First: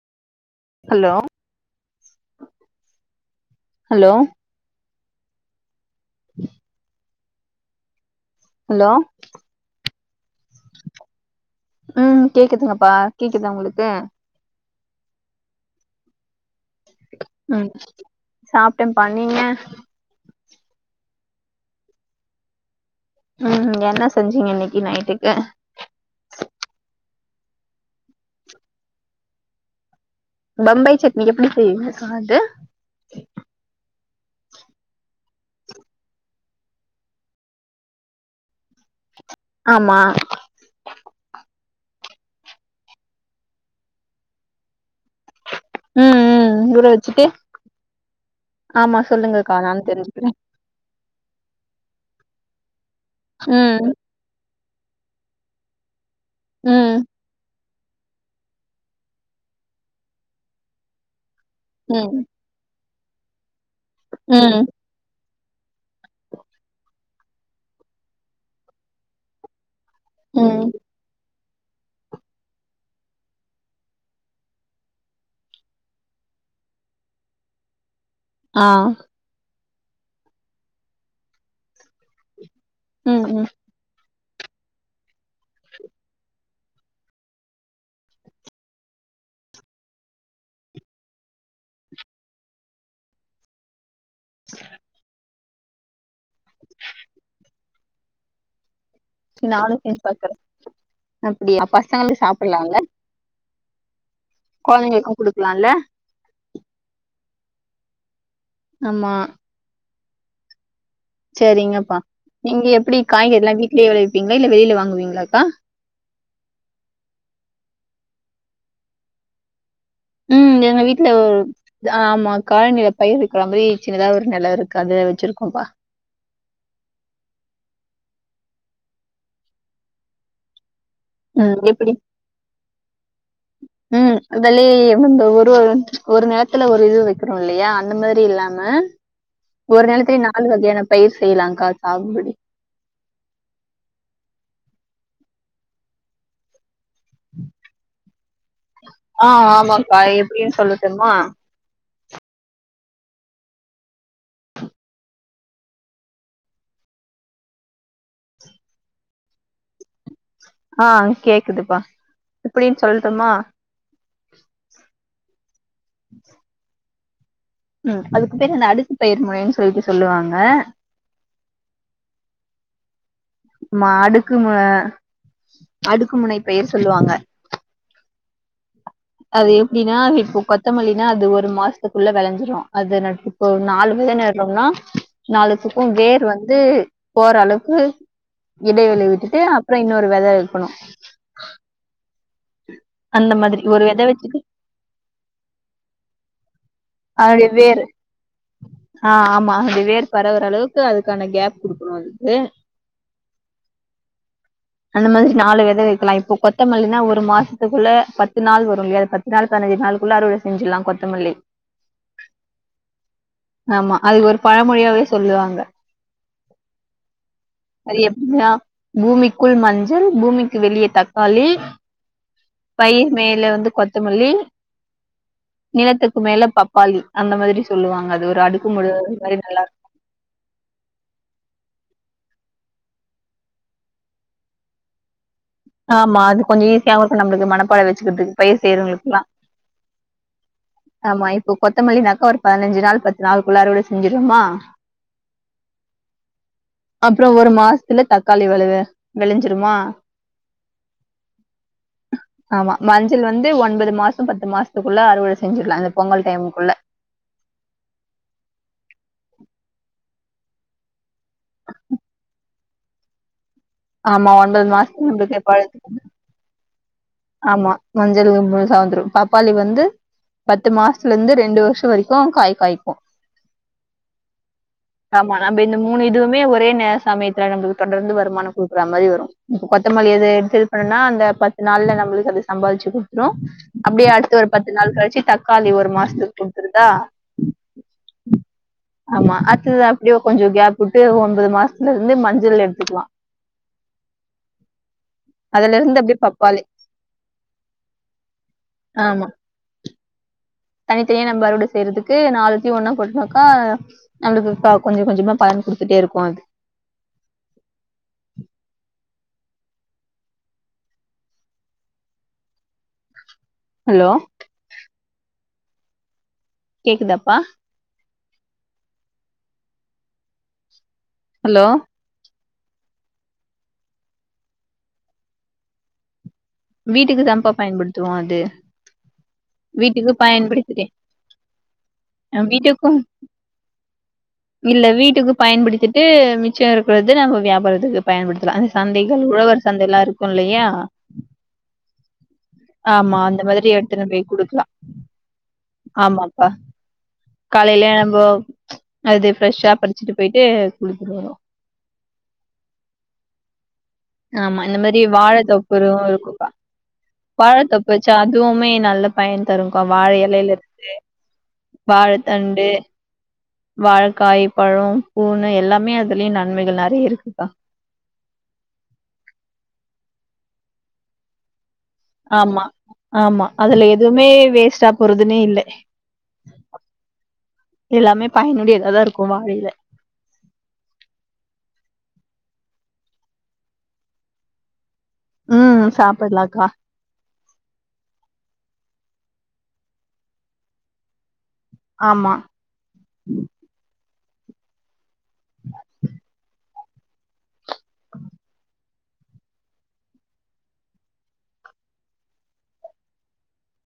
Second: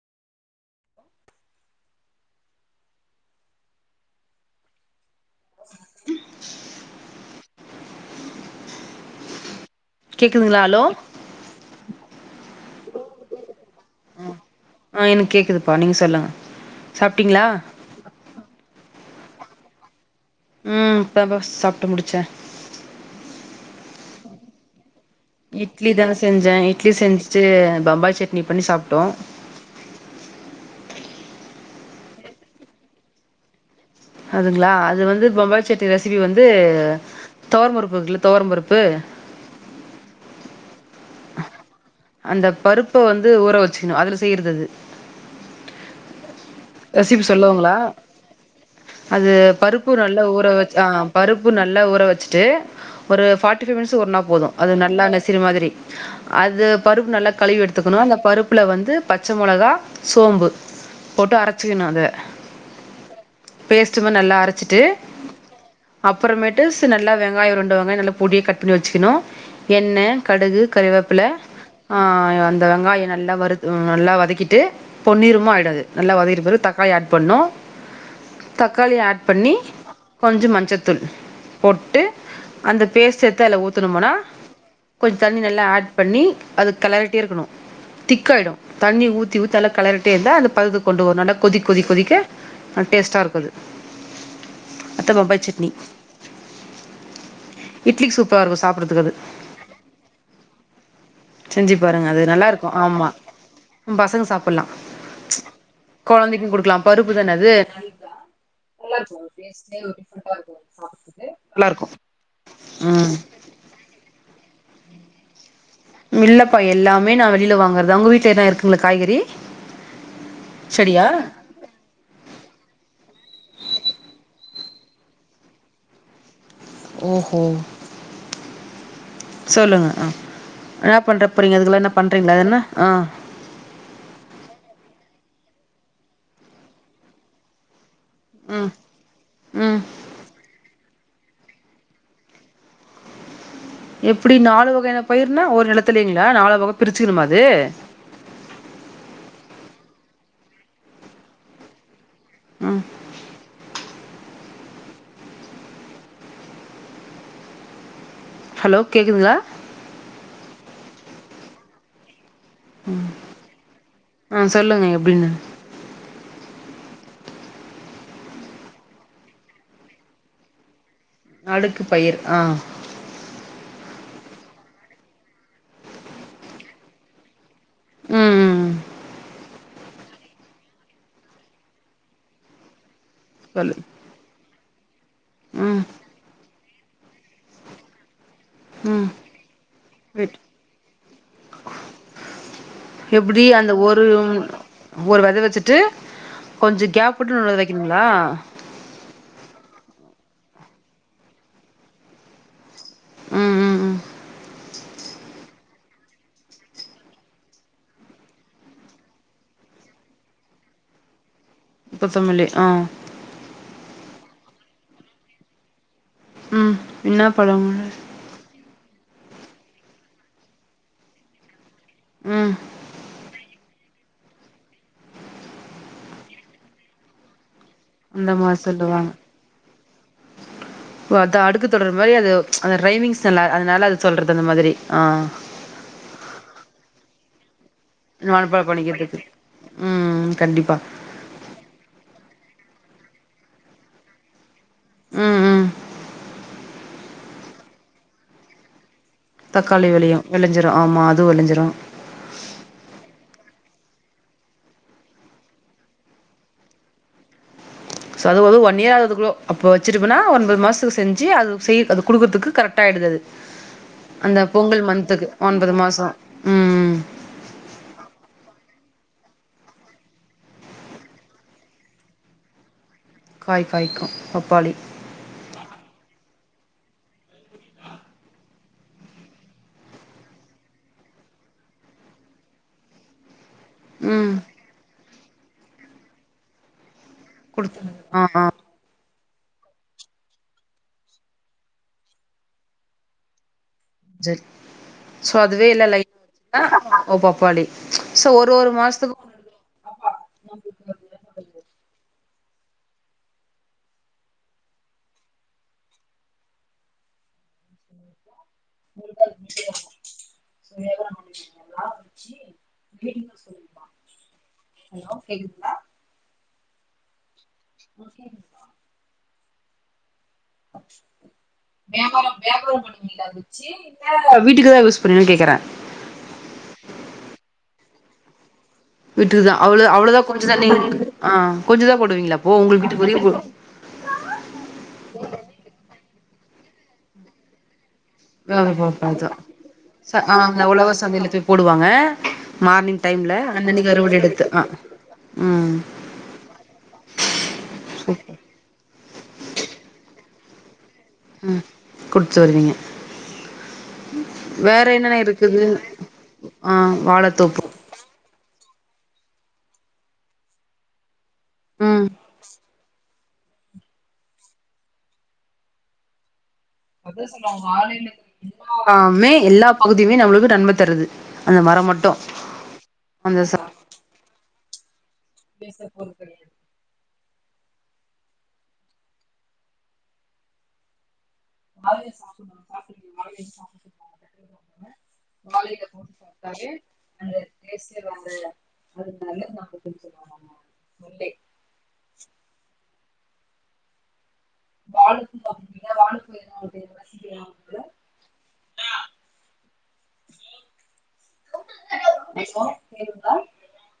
Hello hello hello கேக்குதுங்ளா hello ம் கேக்குதுங்கப்பா கேக்குதா உங்களுக்கு ஆ எனக்கு கேக்குதுப்பா நீங்க சொல்லுங்க சாப்ட்டீங்களா ம் சாப்டேம்ப்பா நீங்க ம் இப்ப தாப்பா சாப்ட்டு முடிச்சே ம் ம் என்ன செஞ்சீங்க இன்னைக்கு நைட்டுக்கு இட்லி தா செஞ்சே இட்லி செஞ்சுட்டு பம்பாய் சட்னி பண்ணி சாப்டோ பம்பாய் சட்னி எப்டி செய்வீங்கக்கா அது அதுங்ளா அது வந்து பம்பாய் சட்னி ரெசிபி வந்து தொவரம் பருப்பு இருக்குல தொவரம் பருப்பு ஆமா அந்த பருப்ப வந்து ஊற வெச்சுக்கணு அதுல செய்யற்து அது ம் ம் ரெசிபி வச்சுட்டு சொல்லுவாங்களா ஆமா அது சொல்லுங்கக்கா நானு பருப்பு நல்ல தெரிஞ்சுக்கிறே ஊற வெச்சு ஆ பருப்பு நல்லா ஊற வெச்சுட்டு ஒரு ஃபார்டி ஃபைவ் ம் மினிட்ஸ் ஊற்னா போது அது நல்லா நெசிரி மாதிரி அது ம் பருப்பு நல்லா கழுவி எடுத் க்கணு அந்த பருப்புல வந்து பச்ச மொளகா சோம்பு போட்டு அரைச் சுக்கணு அத ம் பேஸ்ட்டு மார் நல்லா ம் அரைச்சிட்டு அப்பறமேட்டு சு நல்லா வெங்காய ரெண்டு வெங்காய நல்லா பொடியா கட் பண்ணி வெச்சுக்கணு எண்ணெ கடுகு ம் கறிவேப்பில்ல ஆ அந்த வெங்காய நல்லா வறுத் ம் நல்லா வதக்கிட்டு பொன்னிறமா ஆயிடு அது நல்லா வதக்கிட்ருக் கும் போது தக்காளி ஆட் பண்ணு ஆ தக்காளி ஆட் பண்ணி கொஞ்ச மஞ்சத்தூள் போட்டு அந்த ம் பேஸ்ட்ட எட்த்து ம் அதுல ஊத்துனமுனா கொஞ்ச தண்ணி நல்லா ஆட் பண்ணி அது கெளறிட்டே இருக்கணு திக்காயிடு தண்ணி ஊத்தி ஊத்தி நல்ல கெளறிட்டே இருந்தா அது பதத்துக்கு கொண்டு வரு‌ நல்லா கொதிக் கொதிக் கொதிக்க அ டேஸ்ட்டா இருக்கு அது அதா பம்பாய் சட்னி இட்லிக்கு சூப்பரா இருக்கு சாப்புட்றத்துக்கு அது இனி நானு செஞ்சு பாக்குறே அப்டியா செஞ்சு பாருங்க பசங்களுக்கு அது நல்லா இருக்கு சாப்டலால்ல ஆமா ம் பசங்க சாப் கொழந்தைங்களுக்கு குடுக்கலால்ல கொழந்தைக்கு குடுக்கலா பருப்பு தானே அது நைட்டா ஆமா நல்லாருக்கு அது டேஸ்ட்டே டிஃப்ரெண்டா இருக்கு சரிங்கப்பா நீங்க எப்படி ம் காய்கறி எல்லாம் வீட்லயே விளயவிப்பீங்களா இல்ல வெளியில வாங்குவீங்களாக்கா இல்லப்பா எல்லாமே நான் வெளியில வாங்கறதா உங்க வீட்டுல எதா இருக்குங்களா காய்கறி உம் எங்க செடியா வீட்டு்ல ஒ ஆஹ ஆமா கழினில பயிர் வைக்கிற மாரி சின்னதா ஒரு நிலம் இருக்கு அது வச்சிருக்கோ பா ஓஹோ சொல்லுங்க ஆ என்ன பண்ற போறிங்க ம். அதுக்கெல்ல என்ன எப்படி பண்றீங்களா அது என்ன ஆஹ உம் அதலயே வந்து ஒரு ஒரு நேரத்துல ஒரு இது வைக்கிறோம் இல்லையா அந்த மாதிரி இல்லாம ம் ம் ஒரு நேரலத்துலய நாலு வகையான பயிர் செய்யலாம்கா சாகுபடி எப்டி நாலு வகையான பயிருனா ஒரு நிலத்துலேங்களா நாலு வகை பிரிச்சுக்கிறமா அது ஆஹ ஆமாக்கா எப்படின்னு சொல்லட்டுமா ம் ஹலோ கேட்குதுங்ளா ஆ கேக்குதுப்பா எப்டின்னு சொல்ட்டுமா ஆ சொல்லுங்க எப்டின்னு [inaudible] ம் அதுக்கு பேரு அந்த அடுக்கு பயிர் முனைனு சொல்லிட்டு சொல்லுவாங்க அடுக்கு பயிர் ஆ மா அடுக்கு ம அடுக்குமுனை பயிர் சொல்லுவாங்க ம் ம் அது எப்டின்னா இப்ப கொத்தமல்லினா அது ஒரு மாசத்துக்குள்ள விளஞ்சிரு அது இப்ப சொல்லு நாலு பேர் நடுறோம்னா ம் நாலுத்துக்கு வேர் வந்து போற அளவுக்கு ம் இடைவெளி விட்டுட்டு அப்ற இன்னொரு விதை வெயிட் வைக்கணு எப்டி மாதிரி அந்த வெத ஒரு வச்சுட்டு ஒரு வித வச்சுட்டு கொஞ்சொ கேப் விட்டுட்டு அதனுடைய இன்னொனு வேர் வைக்கணுங்ளா ஆ ஆமா அது வேர் பரவ்ர அளவுக்கு அதுக்கான கேப் கொடுக்கணு அதுக்கு ம் ம் ம் அந்த மாதிரி நாலு வித வைக்கலா இப்போ கொ கொத்தமல்லினா ஒரு மாசத்துக்குள்ள பத்து நாள் வரும் இல்லையா பத்து நாள் பதினஞ்சு நாள்க்குள்ள அறுவடை செஞ்சிட்லாம் கொத்தமல்லி கொத்தமில்லி ஆ ஆமா அதுக்கு ஒரு பழமொழியாவே சொல்லுவாங்க உம் என்ன பழமொழி அது பூமிக்குள் மஞ்சள் பூமிக்கு வெளியே தக்காளி ம் பயிர் மேல வந்து கொத்தமல்லி நிலத்துக் க்கு மேல பப்பாளி அந்த மாதிரி சொல்லுவாங்க அது அந்த ஒரு மாரி அடுக்கு மொழி சொல்லுவாங்க மாதிரி நல்லா இருக்கும் இப்போ அதா அடுக்கு தொடர் மாதிரி அது அந்த ரைமிங்ஸ் நல்லா அதனால அது சொல்றது அந்த மாதிரி ஆ ஆமா அது கொஞ்ச ஈஸியாவு இருக்கு நம்ளுக்கு மனப்பாட வச்சு மனப்பாட பண்ணிக்கிதுக்கு உம் கண்டிப்பா ஆமா இப்போ கொத்தமல்லினாக்கா ஒரு பதினஞ்சு நாள் பத்து நாளுக்குள்ளார அருவட செஞ்சிருவோமா ம் ம் அப்ற ஒரு மாசத்ல தக்காளி வெளவ தக்காளி வெளியு விளைஞ்சிரு ஆமா அது விளைஞ்சிரு ஆமா மஞ்சள் வந்து ஒன்பது மாச பத்து மாசத்துக்குள்ள அறுவடை செஞ்சிடலா இந்த பொங்கல் டைமுக்குள்ள சோ அதுஅது ஒன் இயர் ஆகுது கு அப்ப வச்சுட்டுப்பொனா ஒன்பது மாசத்துக்கு செஞ்சு சி அது செய் அது கொடுக்றதுக்கு கரெக்டா ஆயிடுது அது ஆமா அந்த ஒன்பது பொங்கல் மந்த்துக்கு மாசத்துக் [unintelligible] ஒன்பது மாசோ ம் ஆமா மஞ்சள் வந்து செவந்ரும் பப்பாளி வந்து பத்து மாசத்துலந்து ரெண்டு வருஷ வரைக்கு காய் காய்க்கு காய் காய்க்கு பப்பாளி ஆமா நம்ப இந்த மூணு இதுவுமே ஒரே நே சமயத்துல நம்மள்க்கு தொடர்ந்து வருமானோ குடுக்குற மாரி வரு இப்ப கொத்தமல்லி எது எடுத்து பண்ணுனா அந்த பத்து நாள்ல நம்ம ளுக்கு அது சம்பாதிச்சு குடுத்துரு அப்டியே ம் அடுத்து ஒரு பத் து நாள் கழிச்சு தக்காளி ஒரு மாசத்து குடுத்துறுதா குடுத்துறுது ஆ ஆ ஆமா அத்து அப்டியோ கொஞ்சோ கேப் வுட்டு ஒன்பொது மாசத்துல இருந்து மஞ்சள் எடுத்துக்லா [inaudible] சர் சோ அதுவே இல்ல லை அப்டியே பப்பாளி [inaudible] ஓ பப்பாளி சோ ஒர் ஒரு மாசத்துக் ஆமா தனித்தனியா நம்ம அறுவட செய்றதுக்கு நாலுத்தையு ஒன்னா போட்டுனாக்கா நம்மளுக்கு ப கொஞ்ச கொஞ்சமா பலன் குடுத்துட்டே இருக்கு அது [inaudible] [inaudible] ஹலோ ஹலோ கேக்துங்ளா கேக்குதப்பா ஓகே [unintelligible] [inaudible] ஹலோ வியபாரோ வியபாரோ பண்ணுவீங்ளா அத வெச்சு இல்ல வீட்டுக்குதா யூஸ் பண்ணுவியா கேக்றே வீட்டுக்கு தாப்பா பயன்படுத்துவோ அது வீட்டுக்குதா அவ்ள வீட்டுக்கு அவ்ளோதா கொஞ்சதா நீ பயன்படுத்திட்டே ஆ கொஞ்சதா போடுவீங்ளா அ அப்பொ உங்கள் வீட்டுக்கும் வீட்டுக்கு வெளிய போ இல்ல வீட்டுக்கு பயன்படுத்திட்டு மிச்சோ இருக்றது நம்மோ வியாபாரத்துக்கு பயன்படுத்தலா அந்த [unintelligible] சந்தைகள் அதா உழவர் சந்தைல்லா ச இருக்கு அ அந்த இல்லையா உழவர் சந்தைல போய் போடுவாங்க மார்னிங் ஆமா டைம்ல அந்த மாதிரி அன்னன்னைக்கு எடுத்துன்னு அறுவட போய் எடுத்து அ குடுக்கலா ம் ஆமாப்பா காலைலே நம்போ சூப்பர் அது ஃப்ரெஷ்ஷா பறிச்சுட்டு போயிட்டு குடுத்துடுவோ ம் குடுத்து வருவீங்க ஆமா இந்த வேற மாரி என்னென்ன இருக்குது வாழத்தொப்பு இருக்குக்கா ஆ வாழத்தோப்பு வாழத்தொப் பு வச்சா அதுவுமே நல்ல பயன் தருக்கா வாழ எலைல இருந்து ம் வாழத்தண்டு வாழக்காய் பழோ பூனு எல்லாமே அதுலயு நன்மைகள் நெ அதா சொல்வாங்க வாழ எலே ல்லாமே எல்லா பகுதியுமே நம்மளுக்கு நன்ம தருது அந்த மர மட் ஆமா ஆமா அதுல எதுவுமே வேஸ்ட்டா போறதுன்னே இல்ல எல்லாமே பயனுடியதாதா இருக்கு வாழைல வாழ எலே சாப்புல்லா சாப்ட்ருக்கீங்ளா [inaudible] வாழ எலே ம் போட்டு சாப்பட்லாக்கா சாப்ட்டாலே அந்த டேஸ்ட்டே வந்து ஒரு [inaudible] சொல்வாங் ஆமா வாழை [inaudible] [inaudible] [unintelligible]